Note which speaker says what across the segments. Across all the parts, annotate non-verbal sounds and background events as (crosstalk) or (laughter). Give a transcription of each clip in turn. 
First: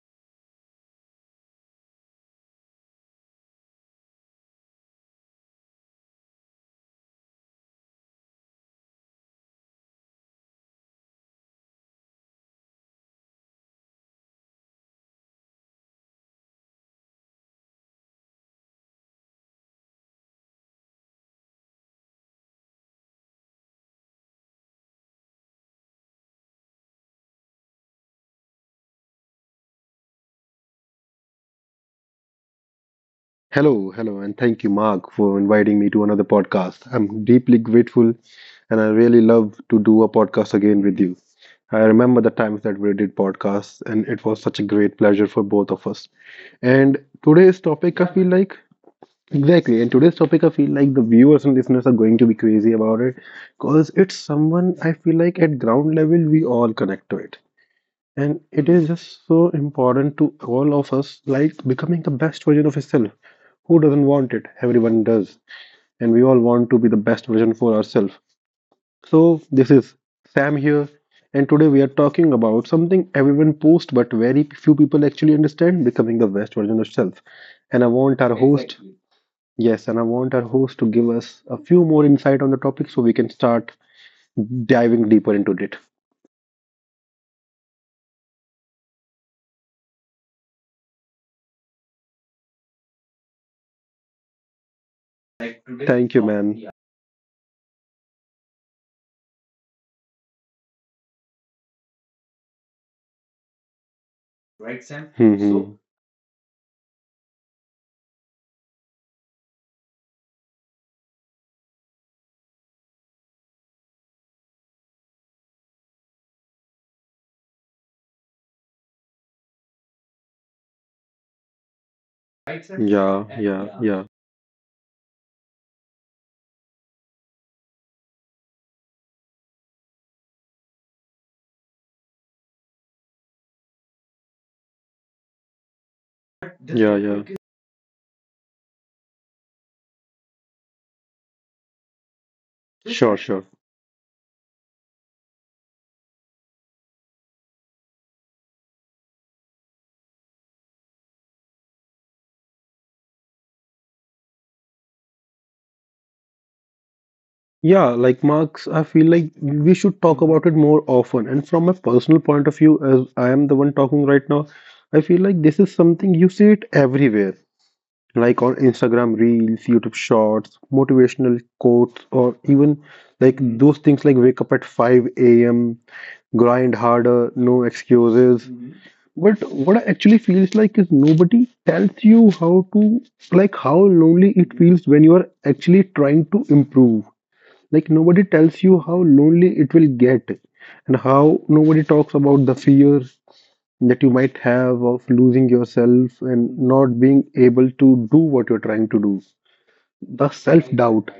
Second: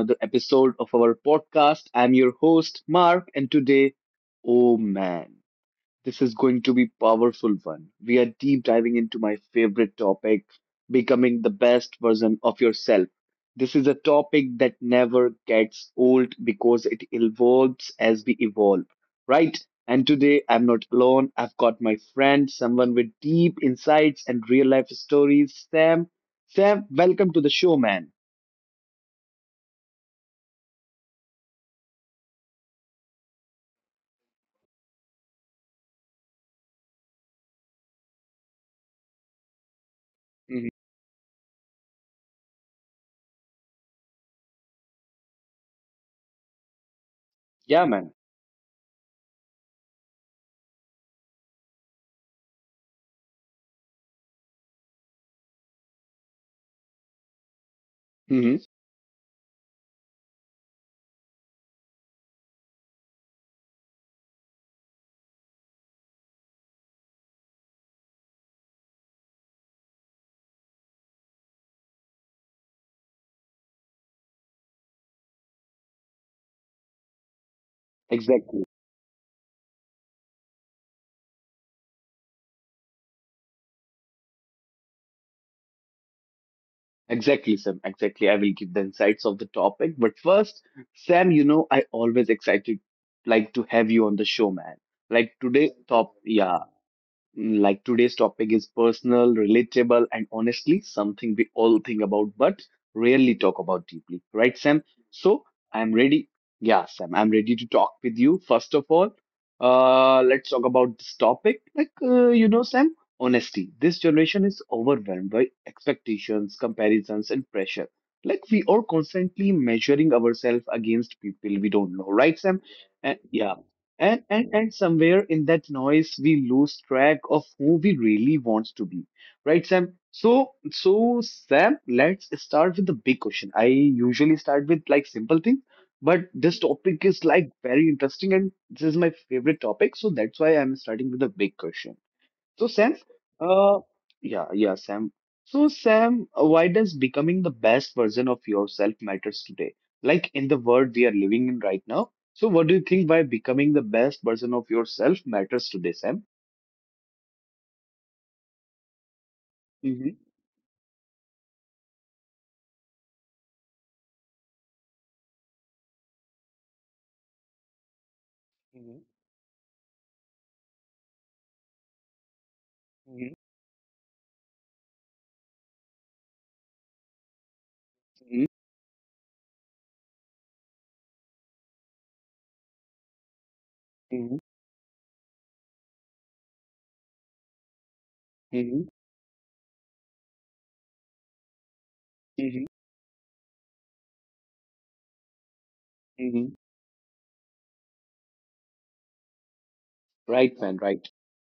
Speaker 1: another episode of our podcast. I'm your host, Mark, and today, oh man. This is going to be powerful one. We are deep diving into my favorite topic, becoming the best version of yourself. This is a topic that never gets old because it evolves as we evolve, right? And today I'm not alone. I've got my friend, someone with deep insights and real life stories, Sam. Sam, welcome to the show, man.
Speaker 2: Hello, hello, and thank you, Mark, for inviting me to another podcast. I'm deeply grateful and I really love to do a podcast
Speaker 1: Mhm.
Speaker 2: again with you. I remember the times that we did podcasts, and it was such a great pleasure for both of us. And today's
Speaker 1: Yeah,
Speaker 2: topic, I
Speaker 1: man.
Speaker 2: feel like exactly, and today's topic, I feel like the viewers and listeners are going to be crazy about it because it's someone I feel like at ground level we all connect to it and
Speaker 1: Hmm.
Speaker 2: it is just so important to all of us, like becoming the best version of yourself. Who doesn't want it? Everyone does. And we all want to be the best version for ourselves. So, this is Sam here, and today we are talking about something everyone posts but very few people actually understand becoming the best version of self. And I want our
Speaker 1: Exactly.
Speaker 2: host, yes, and I want our host to give us a few more insight on the topic so we can start diving deeper into it.
Speaker 1: Exactly, Sam. Exactly. I will give the insights of the topic. But first, Sam, I always excited like to have you on the show, man. Like today
Speaker 2: Thank
Speaker 1: top
Speaker 2: you,
Speaker 1: Yeah.
Speaker 2: man.
Speaker 1: Like today's topic is personal, relatable, and honestly something we all think about but rarely talk about deeply. Right, Sam?
Speaker 2: So
Speaker 1: So I'm ready. Yeah, Sam, I'm ready to talk with you. First of all, let's talk about this topic. Like, Sam, honesty. This generation is overwhelmed by expectations, comparisons, and pressure. Like, we are constantly measuring ourselves against people we don't know. Right, Sam?
Speaker 2: right, sir?
Speaker 1: And,
Speaker 2: Yeah. And
Speaker 1: yeah. And somewhere in that noise, we lose track of who we really wants to be, right, Sam? So Sam, let's start with the big question. I usually start with like simple things, but
Speaker 2: but
Speaker 1: this
Speaker 2: this yeah.
Speaker 1: topic
Speaker 2: yeah.
Speaker 1: is
Speaker 2: topic is
Speaker 1: like very interesting, and this is my favorite topic, so that's why I'm starting with a big question. So
Speaker 2: too
Speaker 1: Sam,
Speaker 2: sure, sure, serious.
Speaker 1: uh, yeah, yeah, Sam. So Sam, why does becoming the best version of yourself matters today? Like in the world we are living in right now. So what do you think why becoming the best version of yourself matters today, Sam?
Speaker 2: Yeah, like Marks, I feel like we should
Speaker 1: Mm-hmm.
Speaker 2: talk about it more often. And from a personal point of view, as I am the one talking right now, I feel like this is something you see it everywhere, like on
Speaker 1: Mm-hmm.
Speaker 2: Instagram Reels, YouTube Shorts, motivational quotes, or even like those things like wake up at 5 a.m., grind harder, no
Speaker 1: Mm-hmm.
Speaker 2: excuses. Mhm. But what I actually feels like is nobody tells you how to, like, how
Speaker 1: Mm-hmm.
Speaker 2: lonely it feels when you are actually trying to improve. Like, nobody tells
Speaker 1: Mm-hmm.
Speaker 2: you how lonely it will get, and how nobody talks
Speaker 1: Mm-hmm.
Speaker 2: about the fear that you might have of losing yourself
Speaker 1: Mm-hmm.
Speaker 2: and not being able to do what you're trying to do. The
Speaker 1: Right, man,
Speaker 2: self
Speaker 1: right.
Speaker 2: doubt.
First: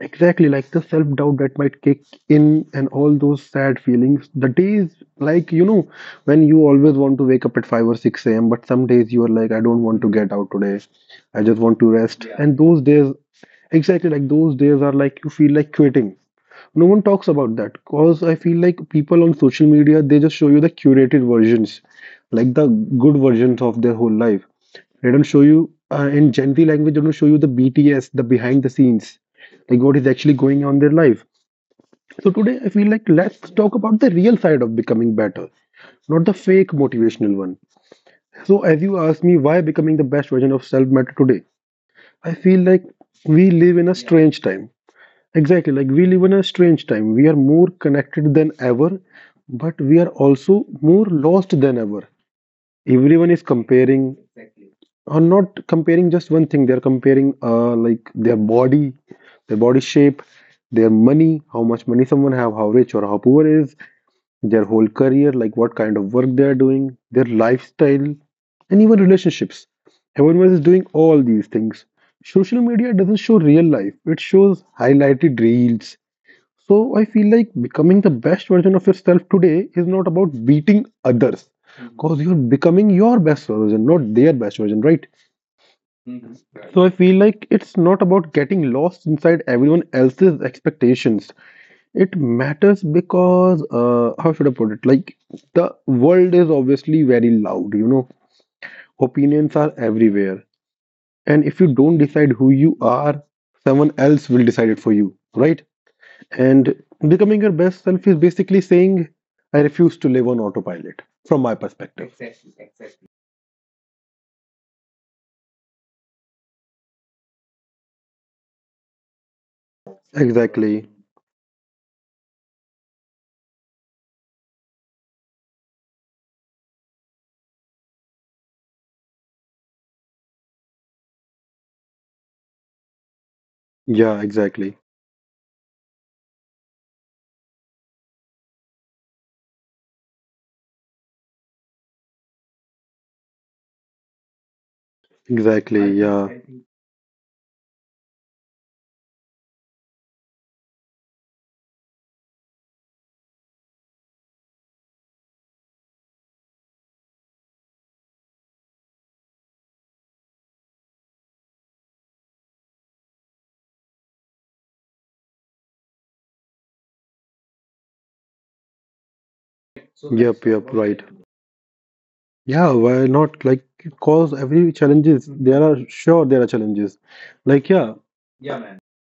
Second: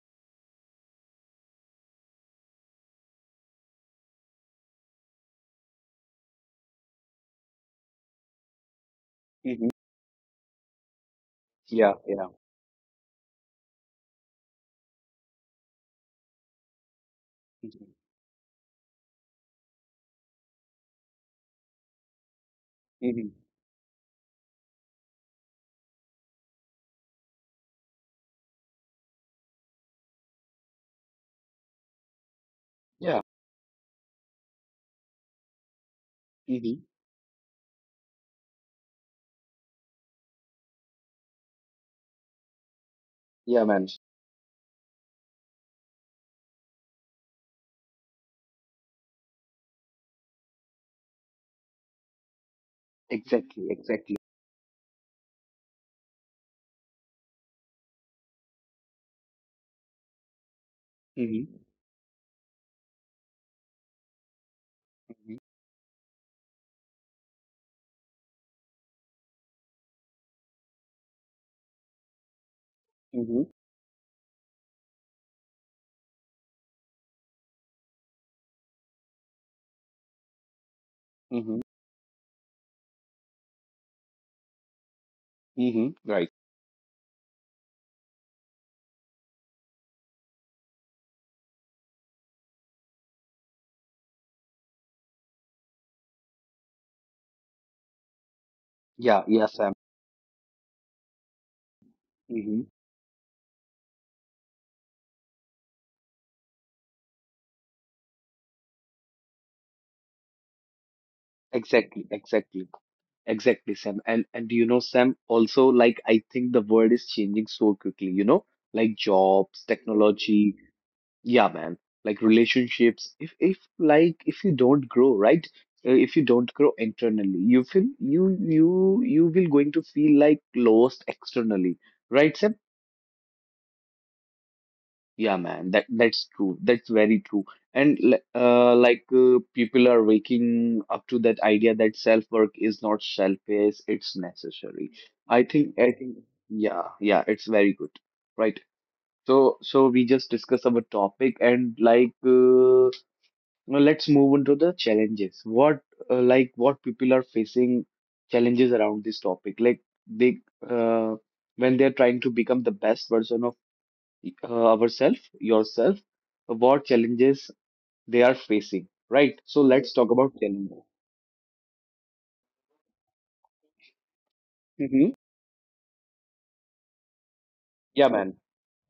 Speaker 2: Exactly, like the self doubt that might kick in and all those sad feelings. The days, like, you know, when you always want to wake up at 5 or 6 a.m., but some days you are like, I
Speaker 1: Mm-hmm.
Speaker 2: don't want to get out today. I just want to
Speaker 1: Yeah,
Speaker 2: rest.
Speaker 1: yeah.
Speaker 2: Yeah. And those days, exactly like those days are like you feel like quitting. No one talks about that
Speaker 1: Mm-hmm.
Speaker 2: because I feel like people on social media they just show you the curated versions, like the good
Speaker 1: Mm-hmm.
Speaker 2: versions of their whole life. They don't show you in Gen Z language. They don't show you the BTS, the behind the scenes, like what is actually going on in their life. So today I feel like
Speaker 1: Yeah.
Speaker 2: let's talk about the real side of becoming better, not the fake
Speaker 1: Mm-hmm.
Speaker 2: motivational one. So as you asked me why becoming the best version of self matter today, I feel like we
Speaker 1: Yeah,
Speaker 2: live
Speaker 1: man.
Speaker 2: in a strange time we live in a strange time. We are more connected than ever, but we are also more lost than ever. Everyone is
Speaker 1: Exactly, exactly.
Speaker 2: comparing, or not comparing just one thing. They're comparing like their body shape, their money,
Speaker 1: Mm-hmm.
Speaker 2: how much money someone have, how rich or how poor is, their whole career,
Speaker 1: Mm-hmm.
Speaker 2: like what kind of work they are doing, their lifestyle, and even relationships. Everyone is doing all these things. Social media doesn't show
Speaker 1: Mm-hmm.
Speaker 2: real life. It shows highlighted reels. So I feel like becoming the best version of yourself today is not about beating others,
Speaker 1: Mm-hmm.
Speaker 2: because you're becoming your best version, not their best version, right?
Speaker 1: Mm-hmm. Right.
Speaker 2: So I feel like it's not about getting lost inside everyone else's expectations. It matters because how should I put it? Like the world is obviously very loud. You know,
Speaker 1: Yeah,
Speaker 2: opinions
Speaker 1: yes.
Speaker 2: are everywhere, and if you don't decide who
Speaker 1: Hmm.
Speaker 2: you are, someone else will decide it for you, right? And becoming your best self is basically saying, I refuse to live on autopilot, from my
Speaker 1: Exactly,
Speaker 2: perspective.
Speaker 1: exactly, exactly, Sam. And you know, Sam, also like I think the world is changing so quickly, like jobs, technology,
Speaker 2: Exactly.
Speaker 1: yeah, man, like relationships. If you don't grow, right? If you don't grow internally, you will going to feel like lost externally, right, Sam?
Speaker 2: Yeah, exactly.
Speaker 1: Yeah, man, that's true. That's very true. And like people are waking up to that idea that self-work is not selfish, it's necessary. I
Speaker 2: Exactly.
Speaker 1: think I
Speaker 2: Yeah.
Speaker 1: think yeah, yeah, it's very good. Right. So we just discuss our topic and like now let's move on to the challenges. What people are facing challenges around this topic. Like they uh, when they're trying to become the best version of yourself, what challenges they are facing, right? So let's talk
Speaker 2: Yep,
Speaker 1: about
Speaker 2: yep,
Speaker 1: challenges.
Speaker 2: right. Yeah, why not? Like, cause every challenges,
Speaker 1: Mhm.
Speaker 2: there are sure there are challenges. Like, yeah,
Speaker 1: Yeah, man.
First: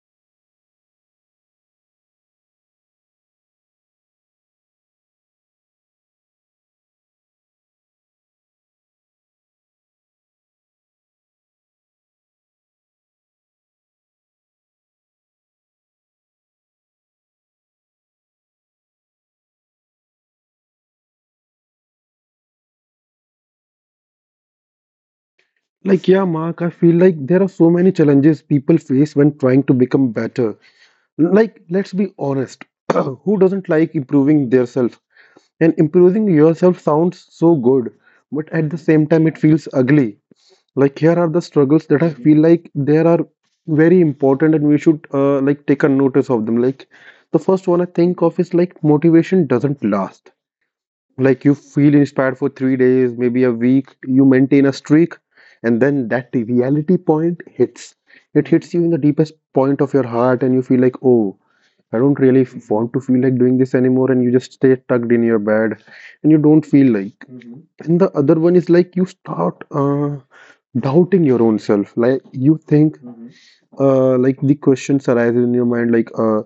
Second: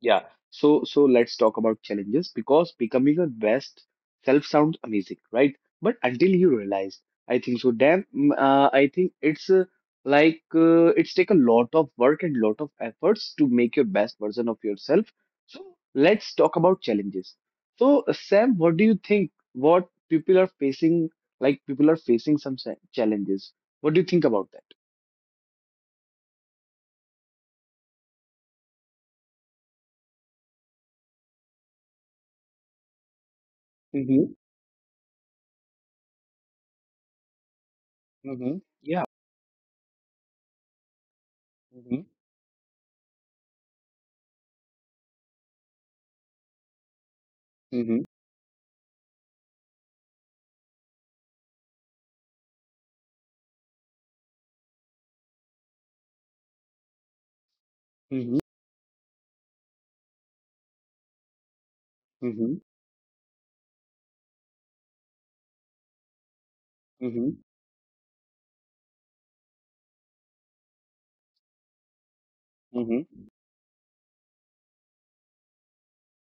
Speaker 1: Yeah. So so let's talk about challenges because becoming your best self sounds amazing, right? But until you realize, I think so. I think it's like it's take a lot of work and lot of efforts to make your best version of yourself. So let's talk about challenges. So Sam, what do you think? What people are facing, like people are facing some challenges. What do you think about that?
Speaker 2: like, yeah, Mark, I feel like there are so many challenges people face when trying to become better. Like, let's be honest, (clears throat) who doesn't like
Speaker 1: Mm-hmm.
Speaker 2: improving their self? And improving yourself sounds so good, but
Speaker 1: Mm-hmm.
Speaker 2: at the
Speaker 1: Yeah.
Speaker 2: same time, it feels ugly. Like here are the struggles
Speaker 1: Mm-hmm.
Speaker 2: that I feel like there are very important, and we should like take a notice of them. Like the first one I think of is like motivation doesn't last. Like you feel inspired for 3 days, maybe a week, you maintain a streak, and then that reality point hits. It
Speaker 1: Mm-hmm.
Speaker 2: hits you in the deepest point of your heart, and you feel like, oh, I don't really
Speaker 1: Mm-hmm.
Speaker 2: want to feel like doing this anymore, and you just stay tucked in your bed, and you don't feel like.
Speaker 1: Mm-hmm.
Speaker 2: And the other one is like you start doubting your own self. Like you think,
Speaker 1: Mm-hmm.
Speaker 2: like the questions arise in your mind, like,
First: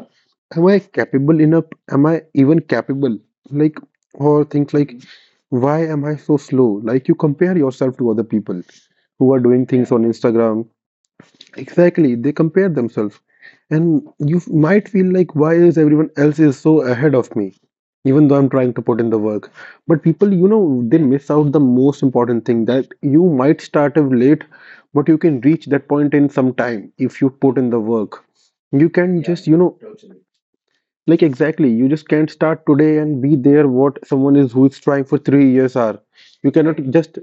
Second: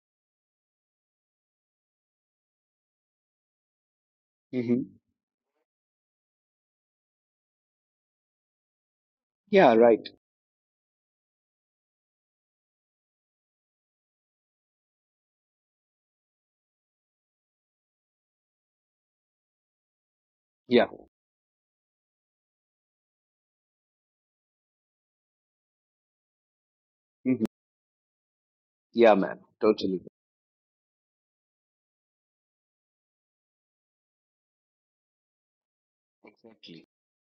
Speaker 2: am I capable enough? Am I even capable? Like, or things
Speaker 1: Mm-hmm.
Speaker 2: like, why am I so slow? Like you compare yourself to other people who are doing
Speaker 1: Yeah,
Speaker 2: things on
Speaker 1: right.
Speaker 2: Instagram. Exactly, they compare themselves, and you might feel like, why is everyone else is so ahead of me? Even though I'm trying to put in the work. But people, you know,
Speaker 1: Yeah.
Speaker 2: they miss out the most important thing that you might start off late, but you can reach that point in some time if you
Speaker 1: Mm-hmm.
Speaker 2: put in the work. You
Speaker 1: Yeah,
Speaker 2: can, yeah,
Speaker 1: man.
Speaker 2: just, you know,
Speaker 1: Totally.
Speaker 2: like exactly, you just can't start today and be there what someone is who is trying for 3 years are. You cannot,
Speaker 1: Exactly.
Speaker 2: right, just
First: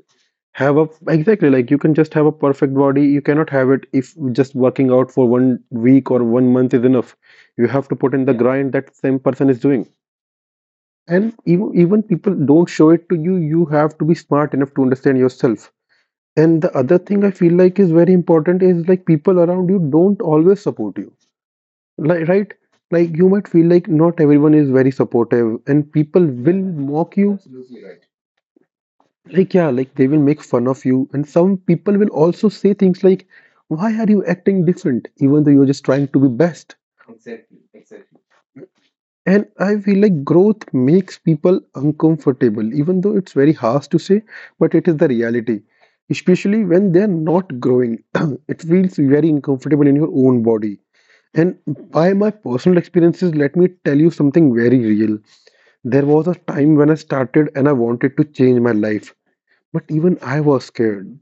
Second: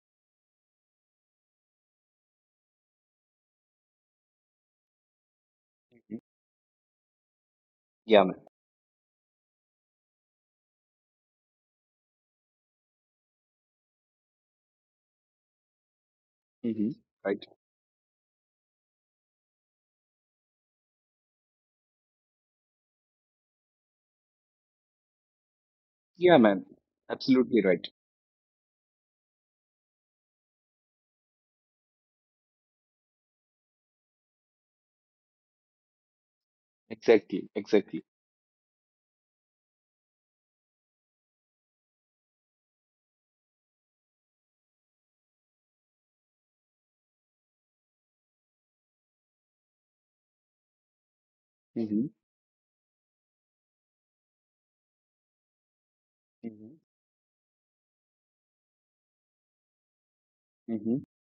Speaker 2: have a, exactly like you can just have a perfect body. You cannot have it if just working out for one week
Speaker 1: Mhm.
Speaker 2: or one month is enough. You have to put
Speaker 1: Yeah,
Speaker 2: in the,
Speaker 1: man.
Speaker 2: yeah, grind that same person is doing, and even people don't show it to you. You have to be smart enough to understand yourself, and the
Speaker 1: Mm-hmm.
Speaker 2: other thing I
Speaker 1: Right.
Speaker 2: feel like is very important is like people around you don't always support you, like right, like you might feel like not everyone is very supportive, and people
Speaker 1: Yeah,
Speaker 2: will
Speaker 1: man.
Speaker 2: mock you,
Speaker 1: Absolutely right.
Speaker 2: like yeah, like they will make fun of you, and some people will also say things like, why are you acting different, even though you're just trying to be best.
Speaker 1: Exactly. Exactly.
Speaker 2: And I feel like growth makes people uncomfortable, even though it's very harsh to say, but it is the reality, especially when they're not growing. (clears throat) It feels very uncomfortable in your own body. And
Speaker 1: Mm-hmm.
Speaker 2: by my personal experiences, let me tell you something very real. There was a
Speaker 1: Mm-hmm.
Speaker 2: time when I started and I wanted to change my life, but even I was
Speaker 1: Mm-hmm.
Speaker 2: scared.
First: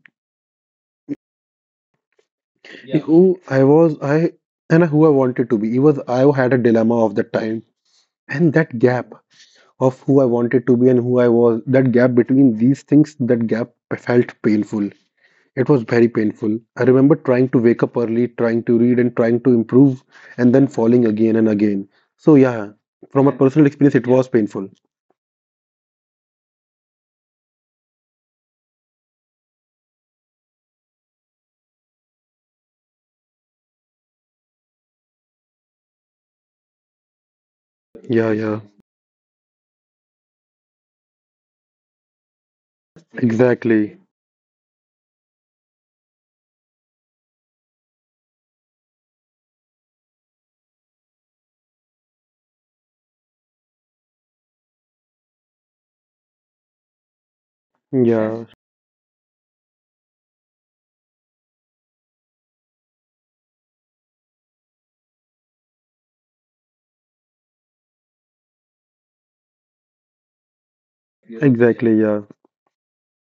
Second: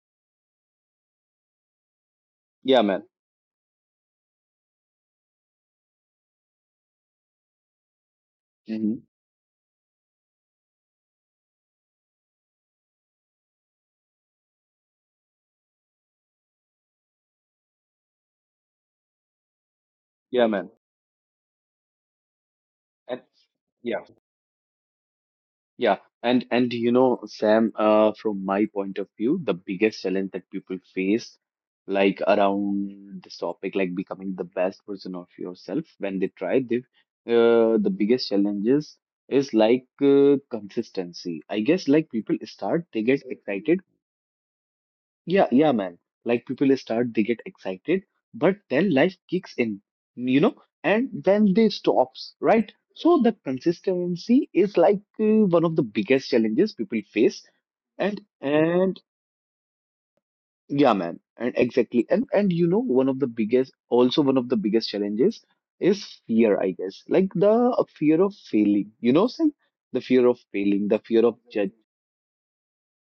Speaker 1: Yeah, man.
Speaker 2: Who I was, I, and who I wanted to be. It was, I had a dilemma of the time, and that
Speaker 1: Mm-hmm.
Speaker 2: gap of who I wanted to be and who I was, that gap between these things, that gap felt painful. It was very painful. I remember trying to wake up early, trying to read and trying to improve,
Speaker 1: Yeah,
Speaker 2: and then
Speaker 1: man.
Speaker 2: falling again and again. So, yeah,
Speaker 1: And,
Speaker 2: from a personal experience,
Speaker 1: yeah.
Speaker 2: it was painful.
Speaker 1: Yeah, and you know, Sam, from my point of view, the biggest challenge that people face, like around this topic, like becoming the best version of yourself, when they try, the
Speaker 2: Yeah,
Speaker 1: biggest
Speaker 2: yeah,
Speaker 1: challenges is like consistency. I guess like people start, they get
Speaker 2: exactly.
Speaker 1: excited yeah, yeah, man. Like people start, they get excited, but then life kicks in, you know, and then they stops, right? So the consistency is like one of the biggest challenges people face. And
Speaker 2: Yeah,
Speaker 1: and yeah, man, and exactly. And one of the biggest, also one of the biggest challenges is fear, I guess. Like the fear of failing, you know, saying the fear of failing, the fear of
Speaker 2: exactly. Yeah,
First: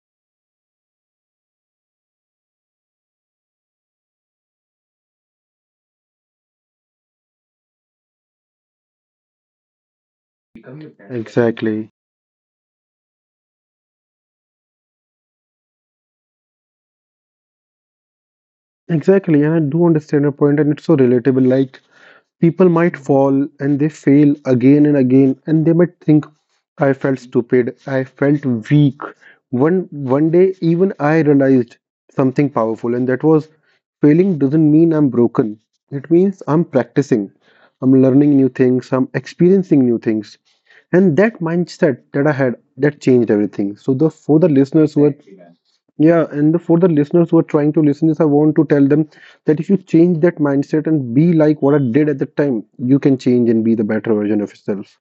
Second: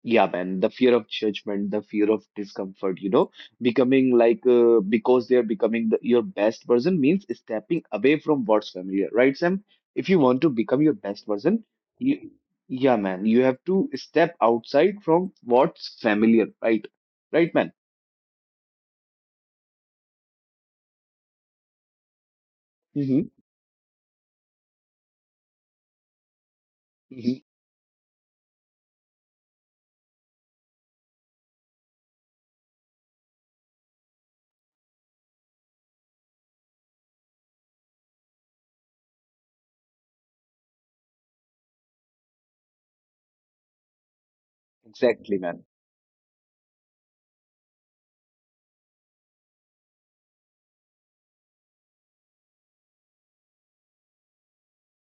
Speaker 1: yeah, man, the fear of judgment, the fear of discomfort, you know, becoming like because they are becoming your best version means stepping away from what's familiar, right, Sam? If you want to become your best version,
Speaker 2: exactly.
Speaker 1: you, yeah, man, you have to step outside from what's familiar, right? Right, man?
Speaker 2: Exactly. And I do understand your point, and it's so relatable. Like, people might
Speaker 1: Mm-hmm.
Speaker 2: fall and they fail again and again, and they might think, I felt
Speaker 1: Mm-hmm.
Speaker 2: stupid, I felt weak. One one day even I realized something powerful, and that was, failing doesn't mean I'm broken, it means I'm practicing, I'm learning new things, I'm experiencing new things. And that mindset that I had, that changed everything. So the, for the listeners who are,
Speaker 1: Exactly, man.
Speaker 2: yeah, and for the listeners who are trying to listen this, I want to tell them that if you change that mindset and be like what I did at the time, you can change and be the better version of yourself.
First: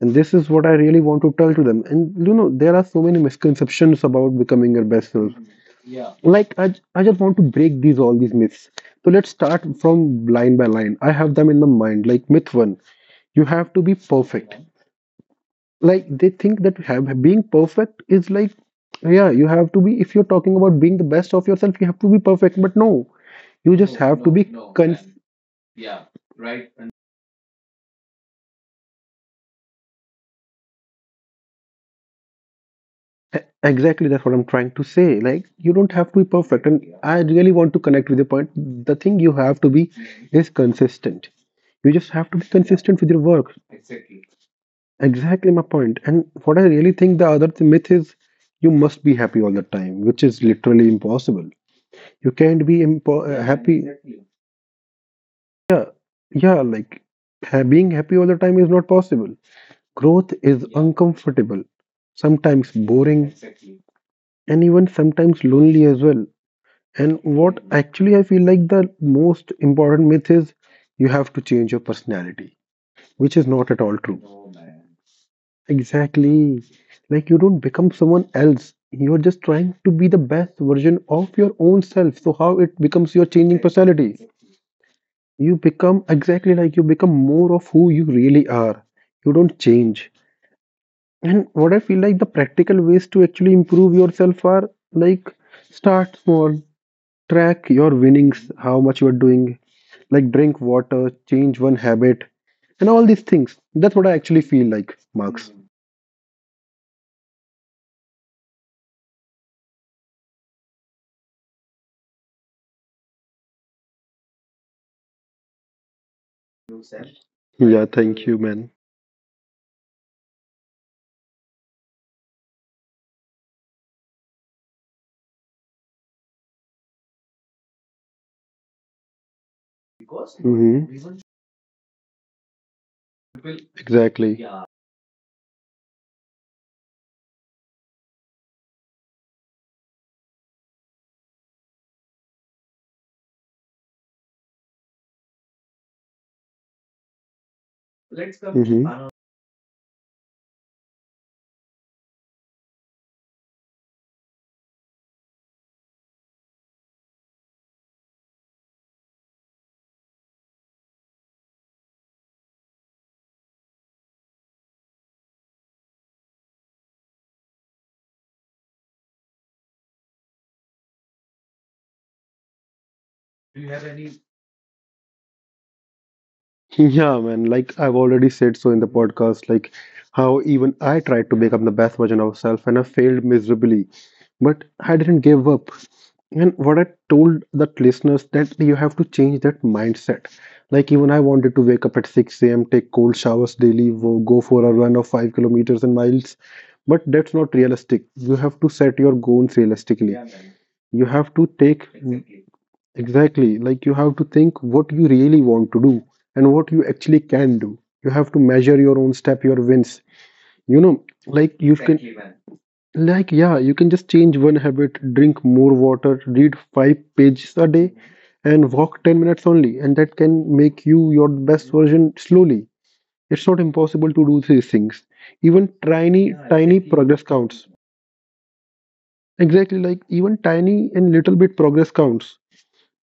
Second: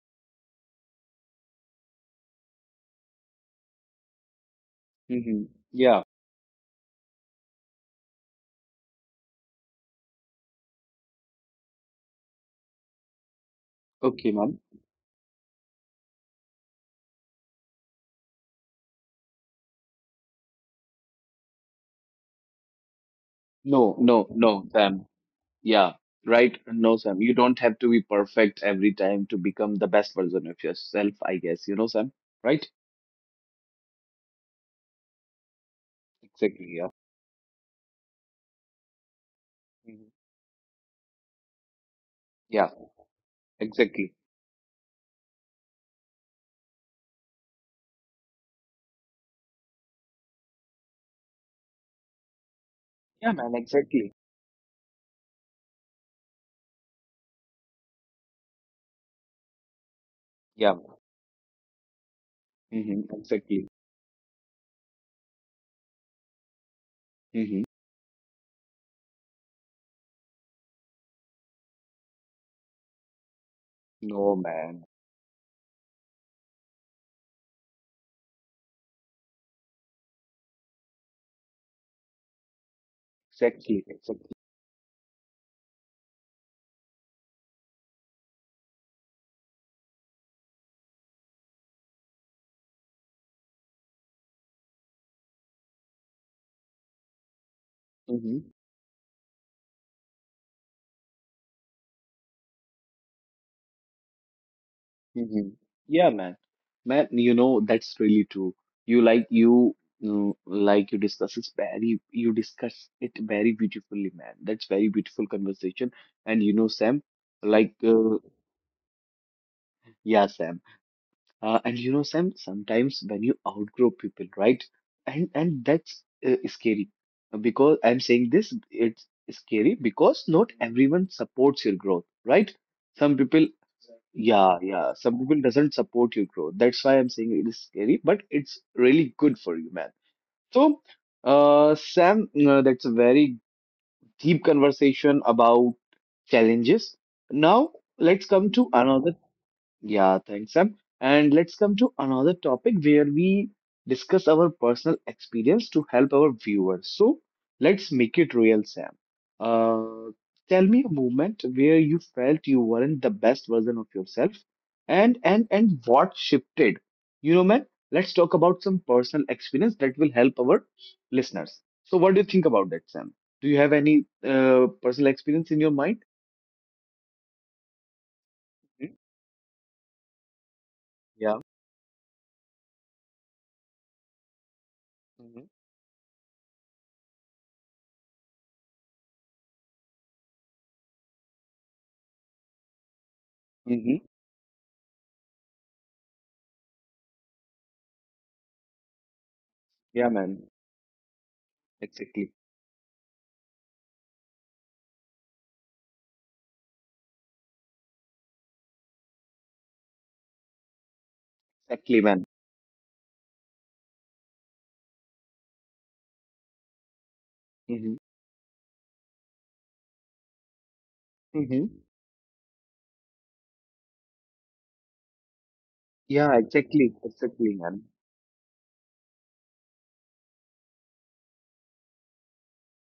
Speaker 2: And this is what I really want to tell to them. And you know, there are so many misconceptions about becoming your best self.
Speaker 1: Mm-hmm. Yeah.
Speaker 2: Like I, I just want to break these all these myths. So let's start from line by line. I have them in the mind. Like myth one, you have to be
Speaker 1: Okay, man.
Speaker 2: perfect, like they think that have, being perfect is like, yeah, you have to be, if you're talking about being the best of yourself you have to be perfect. But no, you
Speaker 1: No,
Speaker 2: just
Speaker 1: no,
Speaker 2: have to be
Speaker 1: no, Sam.
Speaker 2: con-
Speaker 1: Yeah, right. No, Sam, you don't have to be perfect every time to become the best version of yourself, I guess. You know, Sam, right?
Speaker 2: exactly, that's what I'm trying to say, like you don't have to be
Speaker 1: Exactly.
Speaker 2: perfect,
Speaker 1: Yeah.
Speaker 2: and I really want to connect with the point, the thing you have to be
Speaker 1: Mhm.
Speaker 2: is consistent. You just have to be, yeah,
Speaker 1: Yeah,
Speaker 2: consistent with your work,
Speaker 1: exactly.
Speaker 2: exactly my point. And what I really think the other myth is you must be happy all the time, which is literally impossible. You can't be
Speaker 1: Yeah, man.
Speaker 2: happy.
Speaker 1: Exactly.
Speaker 2: Yeah, like being happy all the time is not possible. Growth
Speaker 1: Yeah.
Speaker 2: is uncomfortable, sometimes
Speaker 1: Hmm,
Speaker 2: boring,
Speaker 1: exactly.
Speaker 2: and even sometimes lonely as well. And
Speaker 1: Hmm.
Speaker 2: what actually I feel like the most important myth is you have to change your personality, which is not at all
Speaker 1: No,
Speaker 2: true.
Speaker 1: man.
Speaker 2: Exactly. Like you don't become someone else. You're just trying to be the best version of your own self. So how it becomes your changing
Speaker 1: Exactly. Exactly.
Speaker 2: personality? You become exactly like you become more of who you really are. You don't change. And what I feel like the practical ways to actually improve yourself are like start small, track your
Speaker 1: Hmm.
Speaker 2: winnings, how much you are doing, like drink water, change one habit, and all these things. That's what I actually feel like,
Speaker 1: Hmm.
Speaker 2: Marks.
Speaker 1: Yeah, man. Man, that's really true. You discuss it very beautifully, man. That's very beautiful conversation. And you know, Sam, like
Speaker 2: Yeah, thank you, man.
Speaker 1: Yeah, Sam. And you know, Sam, sometimes when you outgrow people, right? And that's scary. Because I'm saying this, it's scary because not everyone
Speaker 2: Mm-hmm.
Speaker 1: supports your growth, right? Some people, yeah,
Speaker 2: Exactly.
Speaker 1: yeah, some people doesn't support your growth. That's why I'm saying it is scary, but it's really good for you, man. So, Sam, that's a very deep conversation about challenges. Now, let's come to
Speaker 2: Mm-hmm.
Speaker 1: another yeah, thanks, Sam. And let's come to another topic where we discuss our personal experience to help our viewers. So let's make it real, Sam. Uh, Tell me a moment where you felt you weren't the best version of yourself, and what shifted. You know, man. Let's talk about some personal experience that will help our listeners. So, what do you think about that, Sam? Do you have any personal experience in your mind?
Speaker 2: (laughs) Yeah, man. Like I've already said so
Speaker 1: Hmm?
Speaker 2: in the podcast, like how even I
Speaker 1: Yeah.
Speaker 2: tried to become the best version of myself and I failed miserably. But I didn't
Speaker 1: Hmm.
Speaker 2: give up. And what I told the listeners that you have to change that mindset. Like even I wanted to wake up at 6 a.m., take cold showers daily,
Speaker 1: Hmm.
Speaker 2: go for a run of 5 kilometers and miles. But that's not realistic. You have to set your goals
Speaker 1: Yeah,
Speaker 2: realistically.
Speaker 1: man.
Speaker 2: You have to take.
Speaker 1: Exactly.
Speaker 2: Exactly. Like you have to think what you really want to do and what you actually can do. You have to measure your own step, your wins. You know, like you can,
Speaker 1: Exactly, man.
Speaker 2: like, yeah, you can just change one habit, drink more water, read 5 pages a day, mhm,
Speaker 1: Hmm.
Speaker 2: and walk 10 minutes only. And that can make you your best
Speaker 1: Hmm.
Speaker 2: version slowly. It's not impossible to do these things. Even
Speaker 1: Yeah,
Speaker 2: tiny
Speaker 1: exactly,
Speaker 2: progress
Speaker 1: exactly,
Speaker 2: counts.
Speaker 1: man.
Speaker 2: Exactly. Like even tiny and little bit progress counts.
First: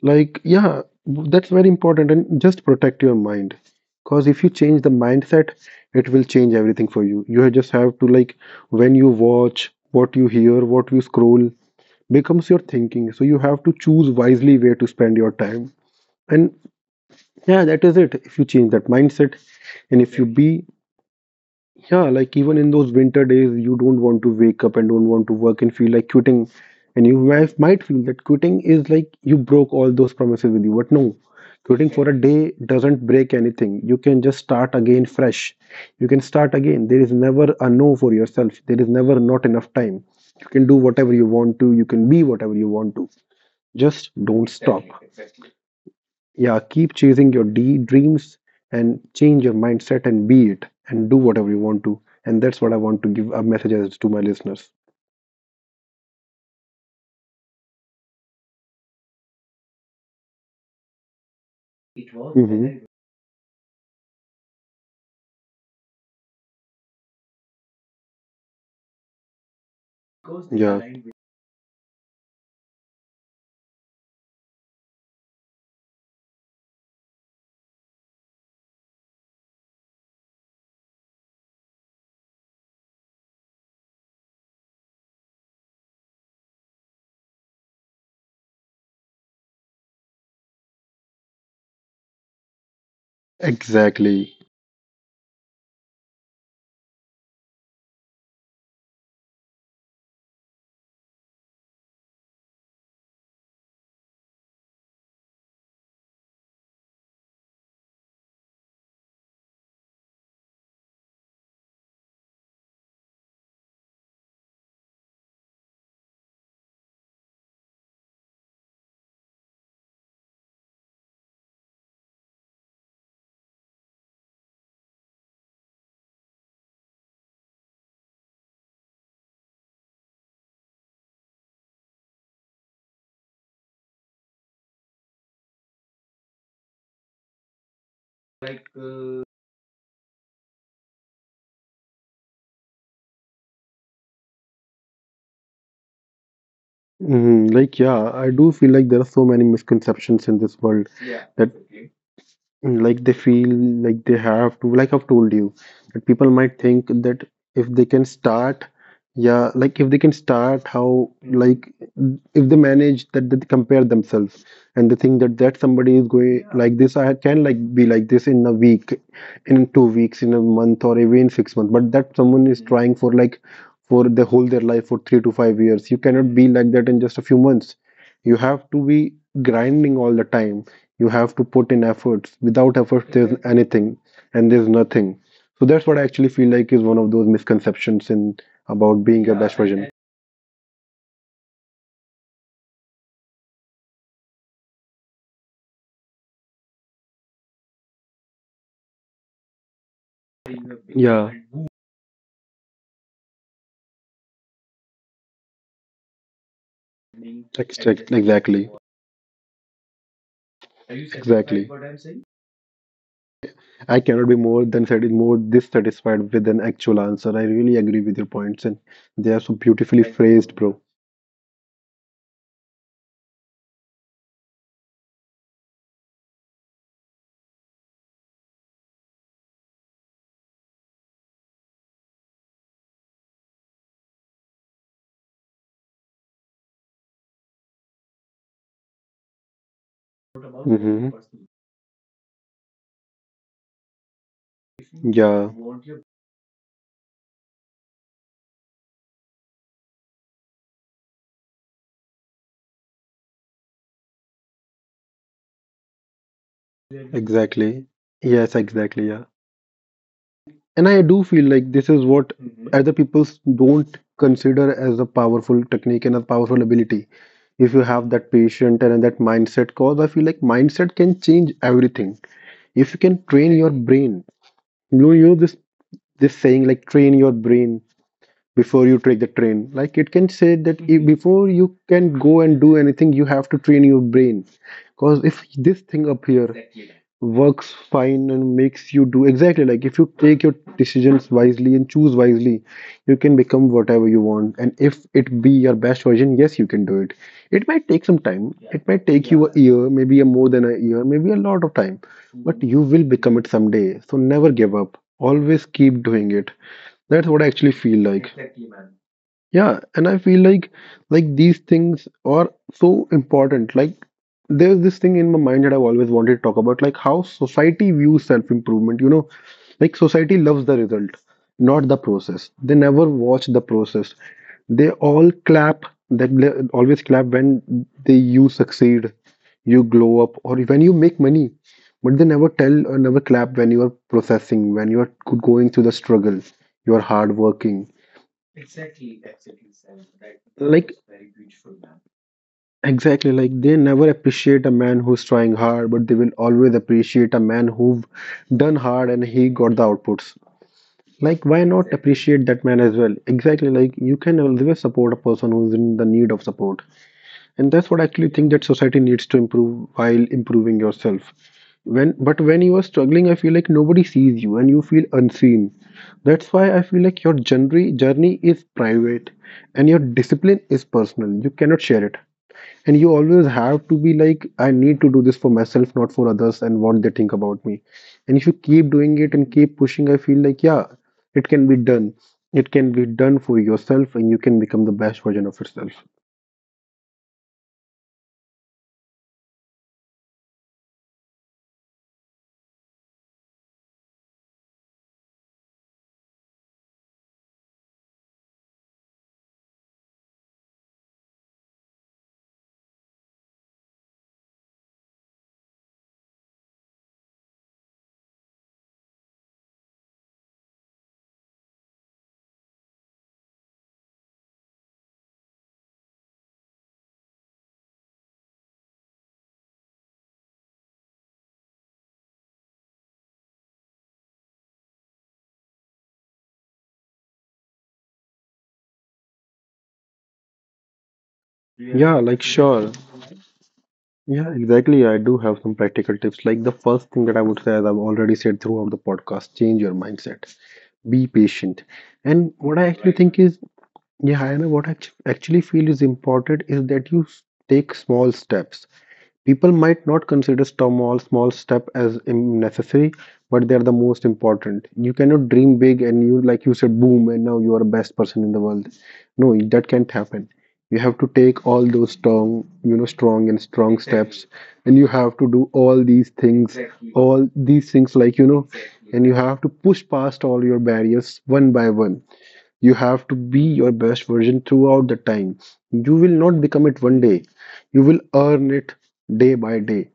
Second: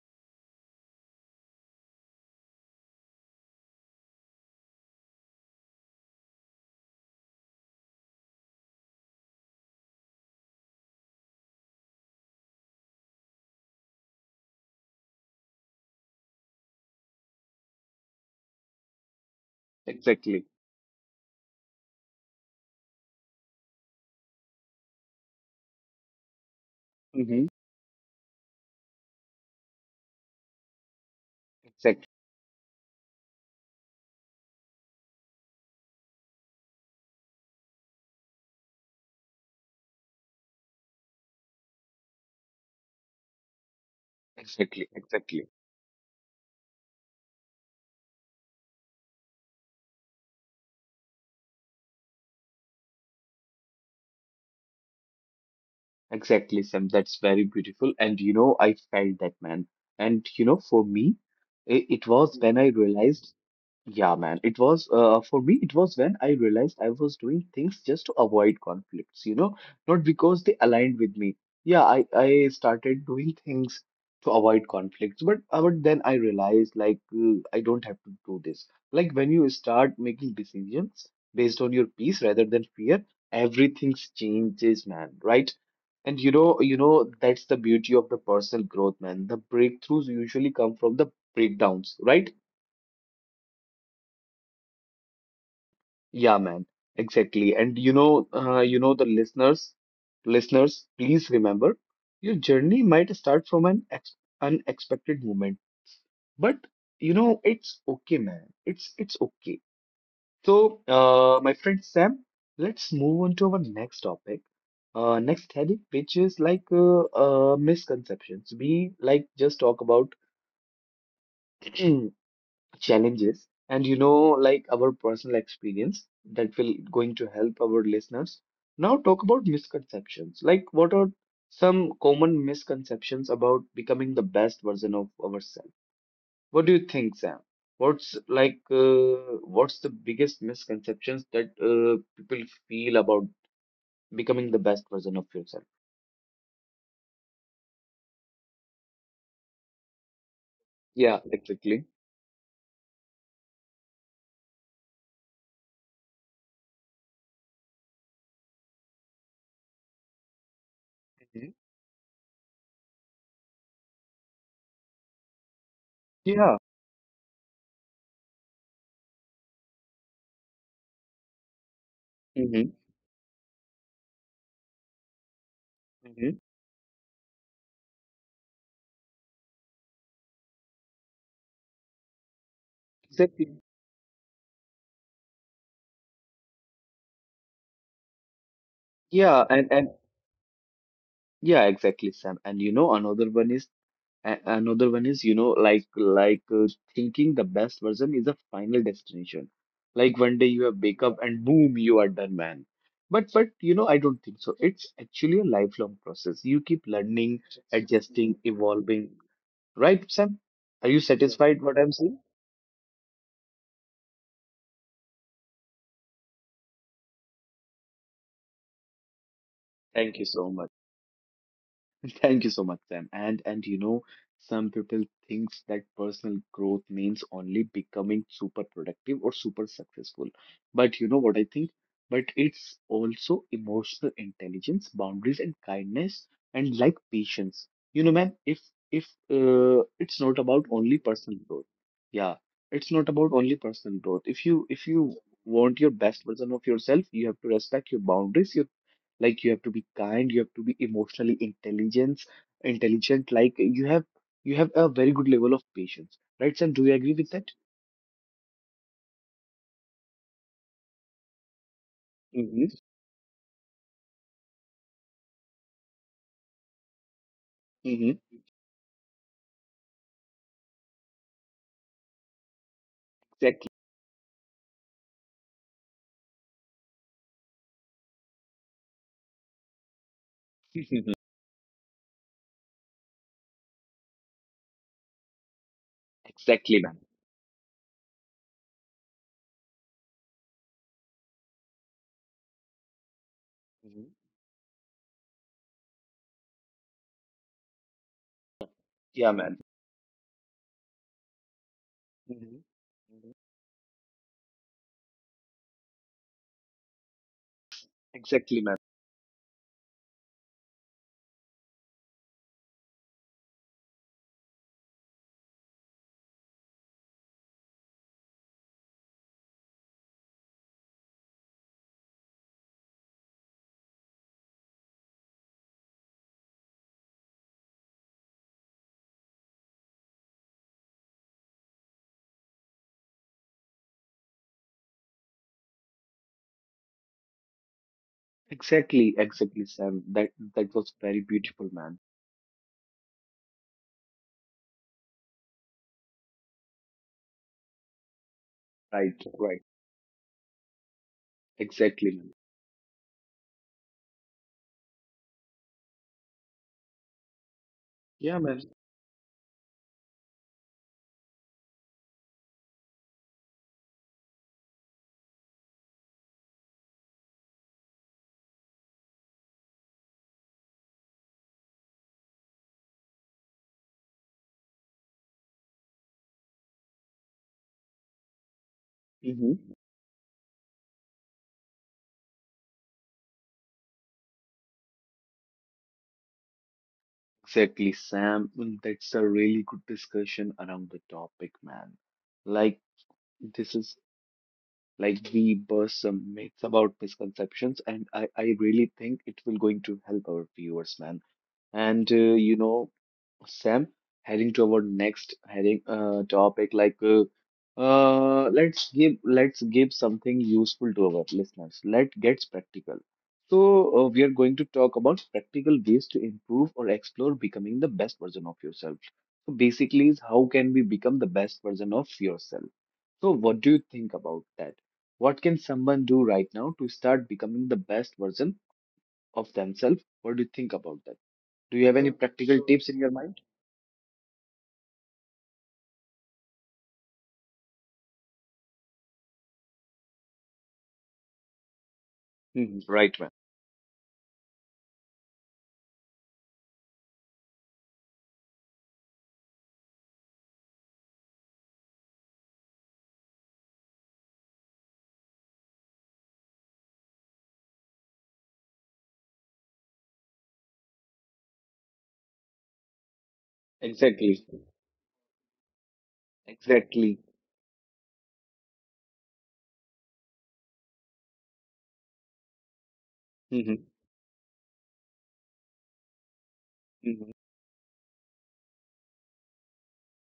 Speaker 2: Like, yeah, that's very important. And just protect your mind. Because if you change the mindset, it will change everything for you. You just have to, like, when you watch, what you hear, what you scroll becomes your thinking. So you have to choose wisely where to spend your time. And yeah, that is it. If you change that mindset and if you
Speaker 1: Exactly.
Speaker 2: be, yeah, like even in those winter days, you don't want to wake up and don't want to work and feel like quitting. And you
Speaker 1: Hmm.
Speaker 2: might feel that quitting is like you broke all those promises with you. But no, quitting
Speaker 1: Exactly,
Speaker 2: for a day doesn't break anything. You can just start again fresh. You can start again. There is never a no for yourself, there is never not enough time. You can do whatever you want to, you can be whatever you want to. Just don't stop.
Speaker 1: exactly, exactly,
Speaker 2: Yeah, keep chasing your D dreams and change your mindset and be it and do whatever you want to. And that's what I want to give a message as to my listeners.
Speaker 1: exactly, Sam. That's very beautiful. And you know, I felt that, man. And you know, for me, it was when I
Speaker 2: Mhm.
Speaker 1: realized Yeah, man. It was for me, it was when I realized I was doing things just to avoid conflicts, you know, not because they
Speaker 2: Yeah,
Speaker 1: aligned with me. Yeah, I started doing things to avoid conflicts, but then I realized like I don't have to do this. Like when you start making decisions based on your peace rather than fear, everything changes, man, right? And you know, that's the beauty of the personal growth, man. The breakthroughs usually come from the breakdowns, right?
Speaker 2: exactly.
Speaker 1: Yeah, man, exactly. And you know, the listeners, please remember, your journey might start from an ex unexpected moment, but it's okay, man. It's okay. So, my friend Sam, let's move on to our next topic. Next heading, which is like misconceptions. We like just talk about (clears throat) challenges and like our personal experience that will going to help our listeners. Now talk about misconceptions. Like, what are some common misconceptions about becoming the best version of ourselves? What do you think, Sam? What's the biggest misconceptions that people feel about becoming the best version of yourself?
Speaker 2: Mhm. Like, yeah, I do feel like there are so many misconceptions in this world
Speaker 1: Yeah,
Speaker 2: that.
Speaker 1: exactly.
Speaker 2: Like they feel like they have to, like I've told you, that people might think that if they can start, yeah, like if they can start how,
Speaker 1: Mhm.
Speaker 2: like if they manage that they compare themselves and they think that somebody is
Speaker 1: Yeah.
Speaker 2: going like this, I can like be like this in a week, in 2 weeks, in a month, or even in 6 months. But that someone
Speaker 1: Mm-hmm.
Speaker 2: is trying for like for the whole their life for 3 to 5 years. You
Speaker 1: Mm-hmm.
Speaker 2: cannot be like that in just a few months. You have to be grinding all the time. You have to put in efforts. Without efforts, there's
Speaker 1: Exactly.
Speaker 2: anything and there's nothing. So that's what I actually feel like is one of those misconceptions in about
Speaker 1: Yeah,
Speaker 2: being a
Speaker 1: and
Speaker 2: best
Speaker 1: and
Speaker 2: version.
Speaker 1: yeah, exactly, Sam. And you know, another one is A another one is, you know, like thinking the best version is a final destination. Like one day you have wake up and
Speaker 2: Yeah,
Speaker 1: boom, you are done, man. But you know, I don't think so. It's actually a lifelong process. You keep learning,
Speaker 2: ex-
Speaker 1: adjusting,
Speaker 2: exactly,
Speaker 1: evolving. Right, Sam? Are you satisfied what
Speaker 2: exactly.
Speaker 1: I'm saying?
Speaker 2: I cannot be more than more this satisfied with an actual answer. I really agree with your points, and they are so
Speaker 1: Thank
Speaker 2: beautifully
Speaker 1: you so much.
Speaker 2: phrased, bro.
Speaker 1: (laughs) Thank you so much, Sam. And you know, some people thinks that personal growth means only becoming super productive or super successful. But you know what I think? But it's also emotional intelligence, boundaries and kindness and like patience. You know, man, if it's not about only
Speaker 2: Hmm.
Speaker 1: personal growth. Yeah, it's not about only personal growth. If you
Speaker 2: Yeah,
Speaker 1: want your best version of yourself, you have to respect your boundaries, your like you have to be kind, you have to be emotionally intelligent, like you have a very good level of patience, right, Sam? Do you agree with that?
Speaker 2: exactly. Yes, exactly. Yeah, and I do feel like this is what
Speaker 1: Mm-hmm.
Speaker 2: other people don't consider as a powerful technique and a powerful ability if you have
Speaker 1: Mm-hmm.
Speaker 2: that patient and that mindset, cause I feel like mindset can change everything. If you can train
Speaker 1: Exactly.
Speaker 2: your brain, you know, you know this, this saying like train your brain before you take the train, like it can say that if,
Speaker 1: (laughs)
Speaker 2: before you can go and do anything, you have to train your brain. Because if this thing up here
Speaker 1: Exactly, man.
Speaker 2: works fine and makes you do exactly like if you take your decisions wisely and choose wisely, you can become whatever
Speaker 1: Hmm.
Speaker 2: you want. And if it be your best version, yes, you can do it. It might take some time, it might take
Speaker 1: Yeah,
Speaker 2: you a
Speaker 1: man.
Speaker 2: year, maybe a more than a year, maybe a lot of time, but
Speaker 1: Hmm.
Speaker 2: you will
Speaker 1: Hmm.
Speaker 2: become it someday. So never give up, always keep doing it. That's what I actually feel like.
Speaker 1: Exactly, man.
Speaker 2: Yeah, and I feel like these things are so important. Like there's this thing in my mind that I've always wanted to talk about, like how society views self-improvement. You know, like society loves the result, not the process. They never watch the process. They all clap. They always clap when they you succeed, you glow up, or when you make money. But they never tell or never clap when you are processing, when you are going through the struggle, you are hardworking,
Speaker 1: Exactly. Exactly, Sam, that
Speaker 2: like,
Speaker 1: was very beautiful, man.
Speaker 2: exactly, like they never appreciate a man who's trying hard, but they will always appreciate a man who done hard
Speaker 1: Right.
Speaker 2: and he
Speaker 1: Right.
Speaker 2: got the outputs. Like, why not
Speaker 1: Exactly, man.
Speaker 2: appreciate that man as well? Exactly, like you can always support a person who's in the need of support. And that's what I actually
Speaker 1: Yeah,
Speaker 2: think that
Speaker 1: man.
Speaker 2: society needs to improve while improving yourself when, but when you are struggling, I feel like nobody sees you and you feel unseen. That's why I feel like your journey is private and your discipline is personal, you cannot share it. And you always have to be like I need to do this for myself, not for others and what they think about me. And if you keep doing it and
Speaker 1: Hmm.
Speaker 2: keep pushing, I feel like yeah, it can be done. It can be done for yourself and you can become the best version of yourself.
Speaker 1: Exactly, Sam. That's a really good discussion around the topic, man. Like, this is Like we burst some myths about misconceptions, and I really think it will going to help our viewers, man. And uh, you know, Sam, heading toward next heading topic, let's give something useful to our listeners. Let's get practical. So we are going to talk about practical ways to improve or explore becoming the best version of yourself. So basically, is how can we become the best version of yourself? So what do you think about that? What can someone do right now to start becoming the best version of themselves? What do you think about that? Do you have any
Speaker 2: Yeah, like
Speaker 1: practical tips in
Speaker 2: sure.
Speaker 1: your mind?
Speaker 2: Yeah, exactly. I do have some practical tips. Like the first thing that I would say, as I've already said throughout the podcast, change your mindset. Be patient. And what I
Speaker 1: Right,
Speaker 2: actually
Speaker 1: man.
Speaker 2: think is, yeah, I know what I actually feel is important is that you take small steps. People might not consider small step as necessary, but they are the most important. You cannot dream big and you like you said boom and now you are the best person in the world. No, that can't happen. You have to take all those strong, you know, strong
Speaker 1: Exactly.
Speaker 2: steps, and you have to do
Speaker 1: Exactly.
Speaker 2: all these things like you know, and you have to push past all your barriers one by one. You have to
Speaker 1: hmm
Speaker 2: be your best version throughout the time. You will not become it
Speaker 1: hmm
Speaker 2: one day. You will earn it day by day.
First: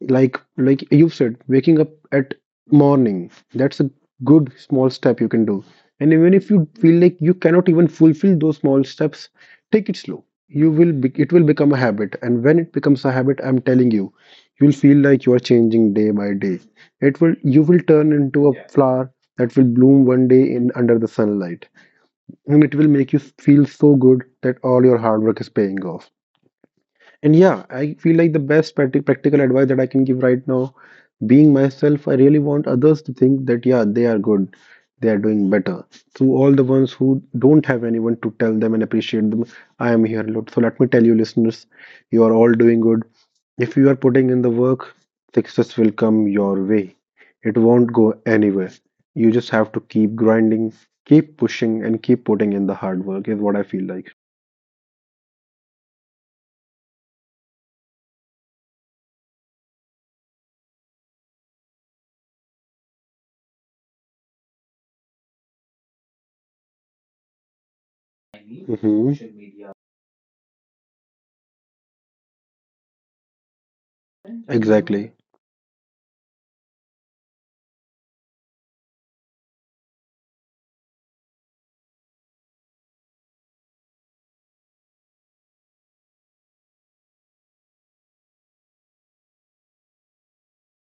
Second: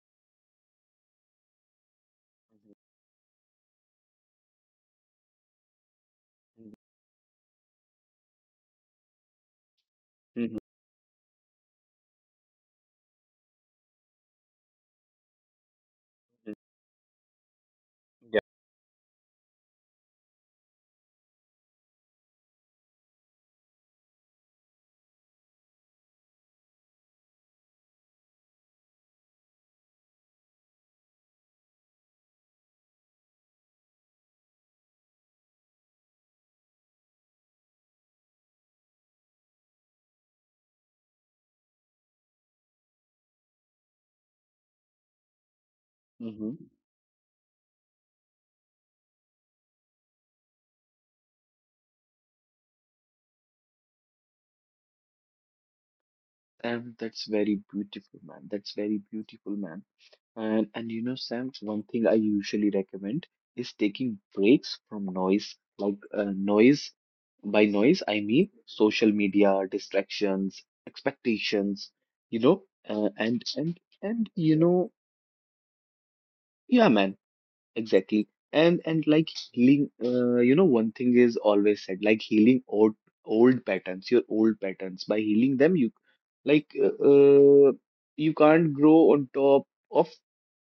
Speaker 2: Like you said, waking up at morning. That's a good small step you can do. And even if you feel like you cannot even fulfill those small steps, take it slow.
Speaker 1: hmm hmm
Speaker 2: You will be, it will become a habit. And when it becomes a habit, I'm telling you, you'll feel like you are changing day by day. It will You will turn into
Speaker 1: Yeah.
Speaker 2: a flower that will bloom one day in under the sunlight and it will make you feel so good that all your hard work is paying off. And yeah, I feel like the best practical advice that I can give right now, being myself, I really want others to think that yeah, they are good, they are doing better. So all the ones who don't have anyone to tell them and appreciate them, I am here. So let me tell you, listeners, you are all doing good. If you are putting in the work, success will come your
Speaker 1: hmm
Speaker 2: way. It won't go anywhere. You just have to keep grinding, keep pushing, and keep putting in the hard work, is what I feel like.
Speaker 1: And that's very beautiful, man. That's very beautiful, man. And you know, Sam, one thing I usually recommend is taking breaks from noise. Like noise, by noise I mean
Speaker 2: Mhm.
Speaker 1: social media, distractions, expectations. You know, uh, and and and you
Speaker 2: Exactly.
Speaker 1: know, yeah, man. Exactly. And like healing, one thing is always said, like healing old patterns, your old patterns. By healing them, you like uh, uh, you can't grow on top of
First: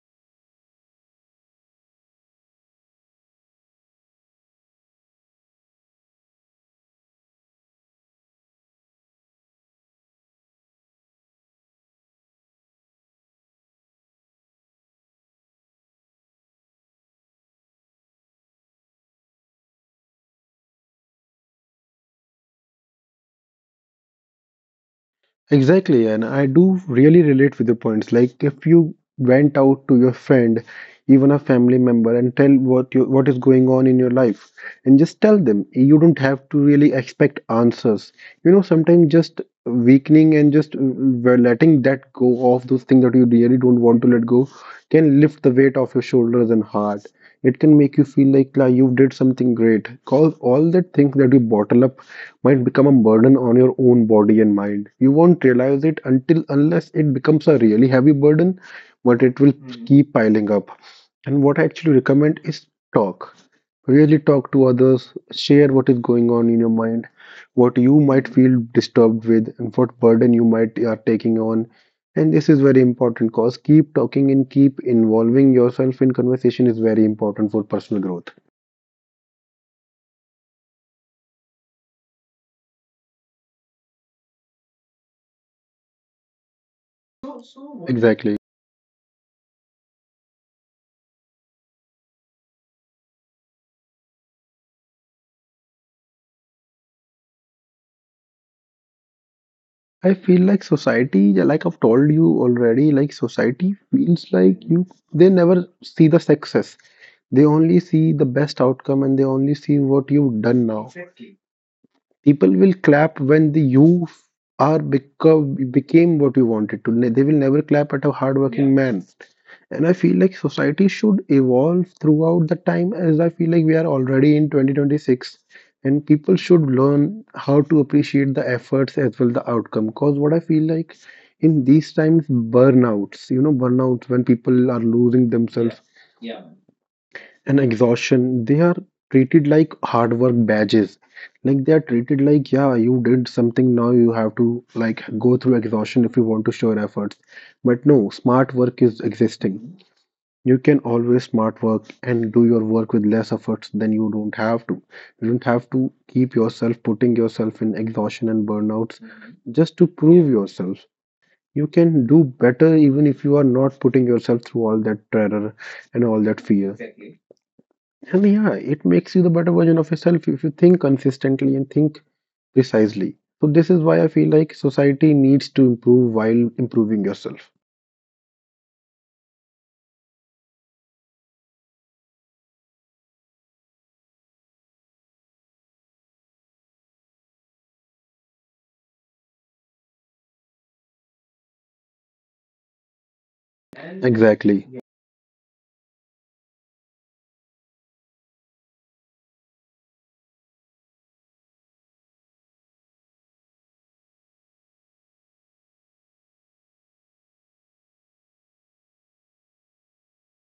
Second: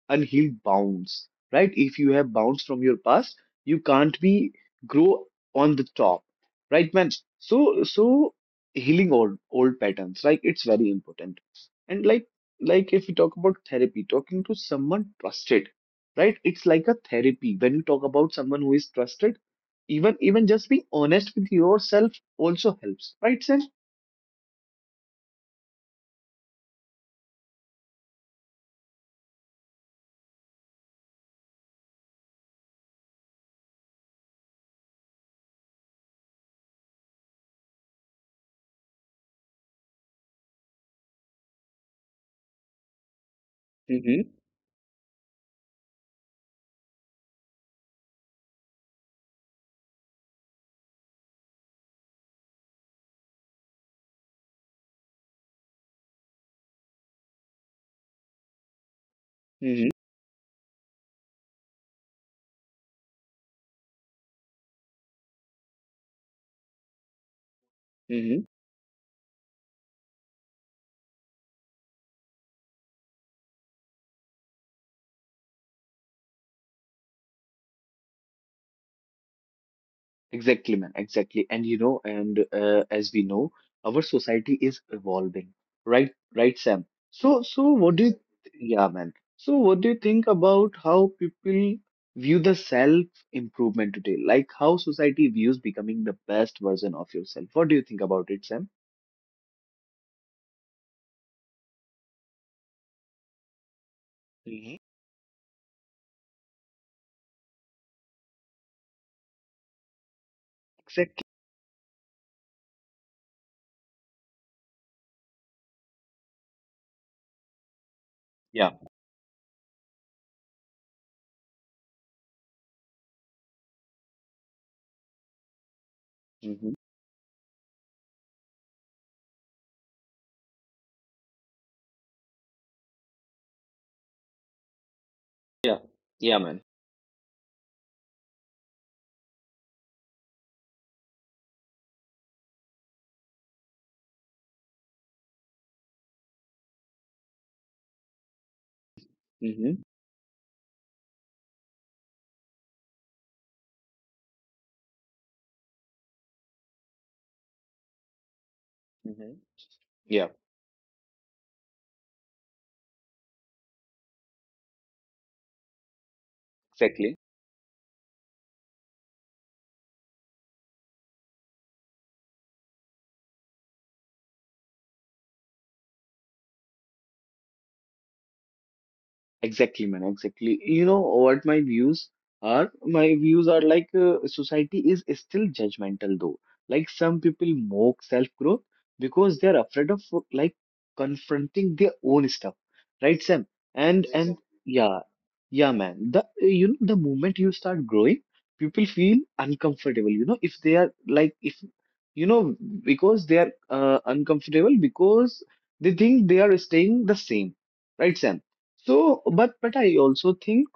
Speaker 1: unhealed bounds, right? If you have bounds from your past, you can't be grow on the top, right, man? So healing old patterns, like it's very important. And like if you talk about therapy, talking to someone trusted, right? It's like a therapy when you talk about someone who is trusted. Even just being honest with yourself also helps, right, Sam?
Speaker 2: Exactly, and I do really relate with the points. Like if you went out to your friend, even a family member, and tell what is going on in your life, and just tell them. You don't have to really expect answers. You know, sometimes just weakening and just letting that go of those things that you really don't want to let
Speaker 1: Mm-hmm.
Speaker 2: go can lift the weight off your shoulders and heart. It can make you feel like "La, you did something great. Cause all the things that you bottle up might become a burden on your own body and mind. You won't realize it until unless it becomes a really heavy burden, but it will keep piling up. And what I actually recommend is talk. Really talk to others, share what is going on in your mind, what you might
Speaker 1: Mm-hmm.
Speaker 2: feel disturbed with, and what burden you might are taking on. And this is very important cause keep talking and keep involving yourself in conversation is very important for personal growth.
Speaker 1: Exactly, man. Exactly. And you know, and as we know, our society is evolving. Right, right, Sam. So, so what do you,
Speaker 2: Exactly.
Speaker 1: yeah, man. So what do you think about how people view the self-improvement today? Like how society views becoming the best version of yourself. What do you think about it, Sam?
Speaker 2: I feel like society, yeah, like I've told you already, like society feels like
Speaker 1: hmm
Speaker 2: you, they never see the success. They only see the best outcome and they only see what you've done now.
Speaker 1: Exactly.
Speaker 2: People will clap when the you are become became what you wanted to. They will never clap at a
Speaker 1: Yeah.
Speaker 2: hardworking man, and I feel like society should evolve throughout the time, as I feel like we are already in 2026 and people should
Speaker 1: Mm-hmm.
Speaker 2: learn how to appreciate the efforts as well the outcome, because what I feel like in these times burnouts, you know, burnouts when people are losing
Speaker 1: Yeah.
Speaker 2: themselves.
Speaker 1: Yeah, man.
Speaker 2: Yes. And exhaustion, they are treated like hard work badges, like they are treated like, yeah, you did something, now you have to like go through exhaustion if you want to show your efforts, but no, smart work is existing.
Speaker 1: Mm-hmm.
Speaker 2: You can always smart work and do your work with less efforts, than you don't have to. You don't have to keep yourself putting yourself in exhaustion and burnouts
Speaker 1: Mm-hmm.
Speaker 2: just to
Speaker 1: Yeah,
Speaker 2: prove yourself. You can do better even if you are not putting yourself through all that terror and all that fear.
Speaker 1: exactly.
Speaker 2: Exactly. And yeah, it makes you the better version of yourself if you think consistently and think precisely. So this is why I feel like society needs to improve while improving yourself.
Speaker 1: Exactly, man. Exactly. You know what my views are? My views are like society is still judgmental though. Like some people mock self-growth because they're afraid of like confronting their own stuff, right, Sam? And and exactly,
Speaker 2: Exactly.
Speaker 1: yeah, yeah, man. The you know the moment you start growing, people feel uncomfortable. You know if they are like if you know because they are uncomfortable because they think they are staying the same, right, Sam? So, but I also think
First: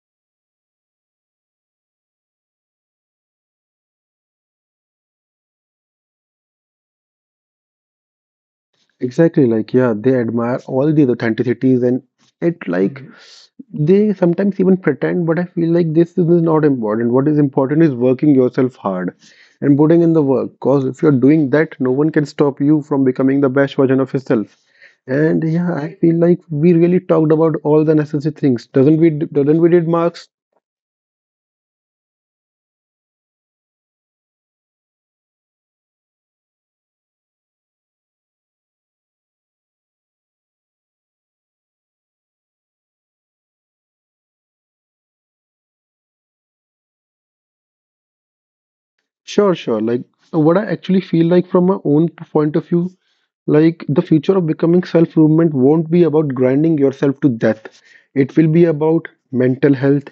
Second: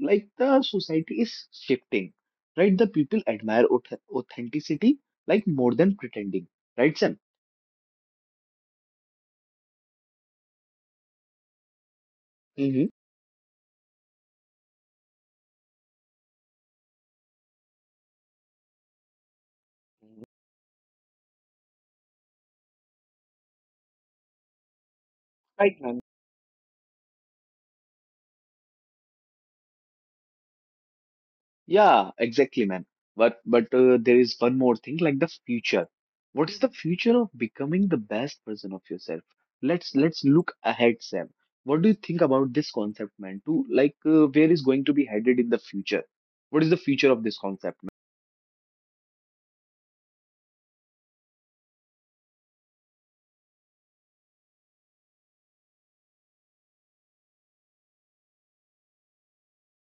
Speaker 1: like the society is shifting, right? The people admire authenticity like more than pretending, right, Sam?
Speaker 2: Exactly, like yeah, they admire all these authenticities and it
Speaker 1: Mm-hmm.
Speaker 2: like they sometimes even pretend, but I feel like this is not important. What is important is working yourself hard and putting in the work. Because if you're doing that, no one can stop you from becoming the best version of yourself. And yeah,
Speaker 1: Right,
Speaker 2: I
Speaker 1: man.
Speaker 2: feel like we really talked about all the necessary things. Doesn't we did, Mark?
Speaker 1: Yeah, exactly, man. But there is one more thing, like the future. What is the future of becoming the best version of yourself? Let's look ahead, Sam. What do you think about this concept, man? To like where is going to be headed in the future? What is the future of this concept,
Speaker 2: Sure, sure. Like what I actually feel like from my own point of view, like the future of becoming self-improvement won't be about grinding yourself to death. It will be about mental health,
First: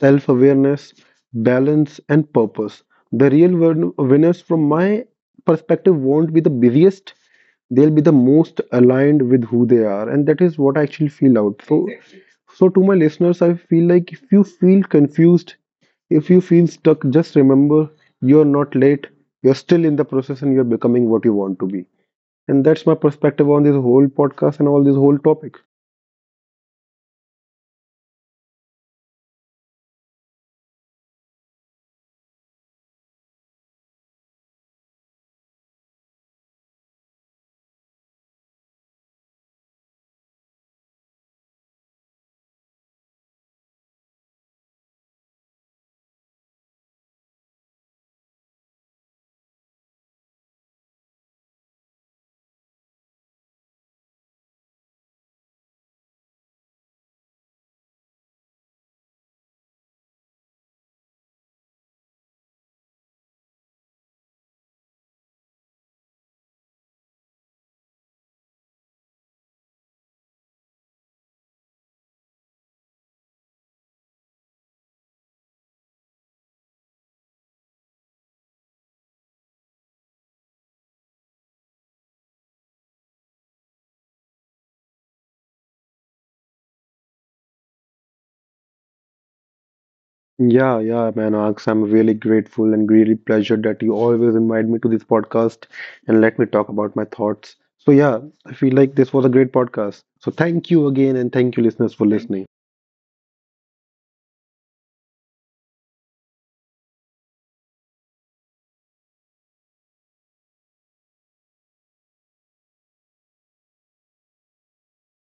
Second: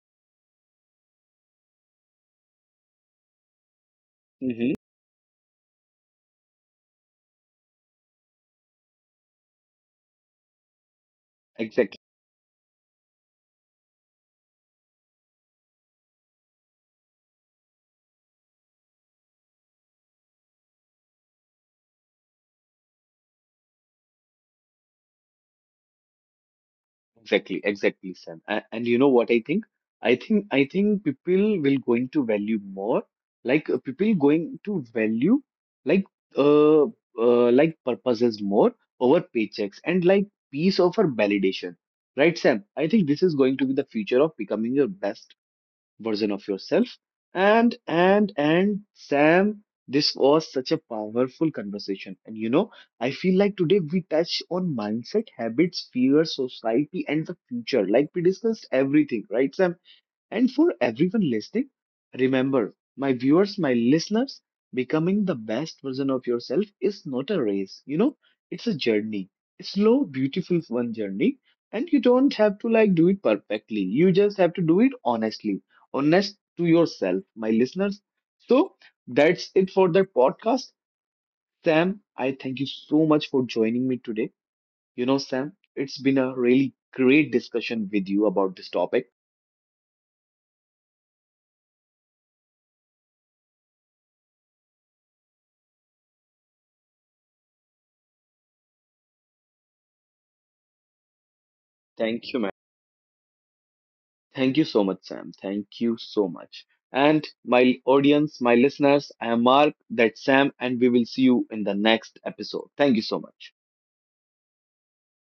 Speaker 2: self awareness, balance, and purpose. The real winners, from
Speaker 1: man?
Speaker 2: my perspective, won't be the busiest, they'll be the most aligned with who they are. And that is what I actually feel out. So,
Speaker 1: Mm-hmm.
Speaker 2: exactly. So to my listeners, I feel like if you feel confused, if you feel stuck, just remember you're not late, you're still in the process, and you're becoming what you want to be. And that's my perspective on this whole podcast and all this whole topic.
Speaker 1: Exactly, exactly, Sam. And you know what I think? I think people will going to value more, like people going to value like like purposes more over paychecks and like peace over validation. Right, Sam? I think this is going to be the future of becoming your best version of yourself. And Sam, this was such a powerful conversation. And you know, I feel like today we touched on mindset, habits, fear, society, and the future. Like we discussed everything, right, Sam? And for everyone listening, remember, my viewers, my listeners, becoming the best version of yourself is not a race. You know, it's a journey. A slow, beautiful one journey. And you don't have to like do it perfectly. You just have to do it honestly. Honest to yourself, my listeners. So that's it for the podcast. Sam, I thank you so much for joining me today. You know, Sam, it's been a really great discussion with you about this topic.
Speaker 2: Yeah, yeah, man, Aks, I'm really grateful and really pleasured that you always invite me to this podcast and let me talk about my thoughts. So yeah, I feel like this was a great podcast. So thank you again and thank you listeners for
Speaker 1: Thank
Speaker 2: listening.
Speaker 1: you, man. Thank you so much, Sam. Thank you so much. And my audience, my listeners, I am Mark, that's Sam, and we will see you in the next episode. Thank you so much.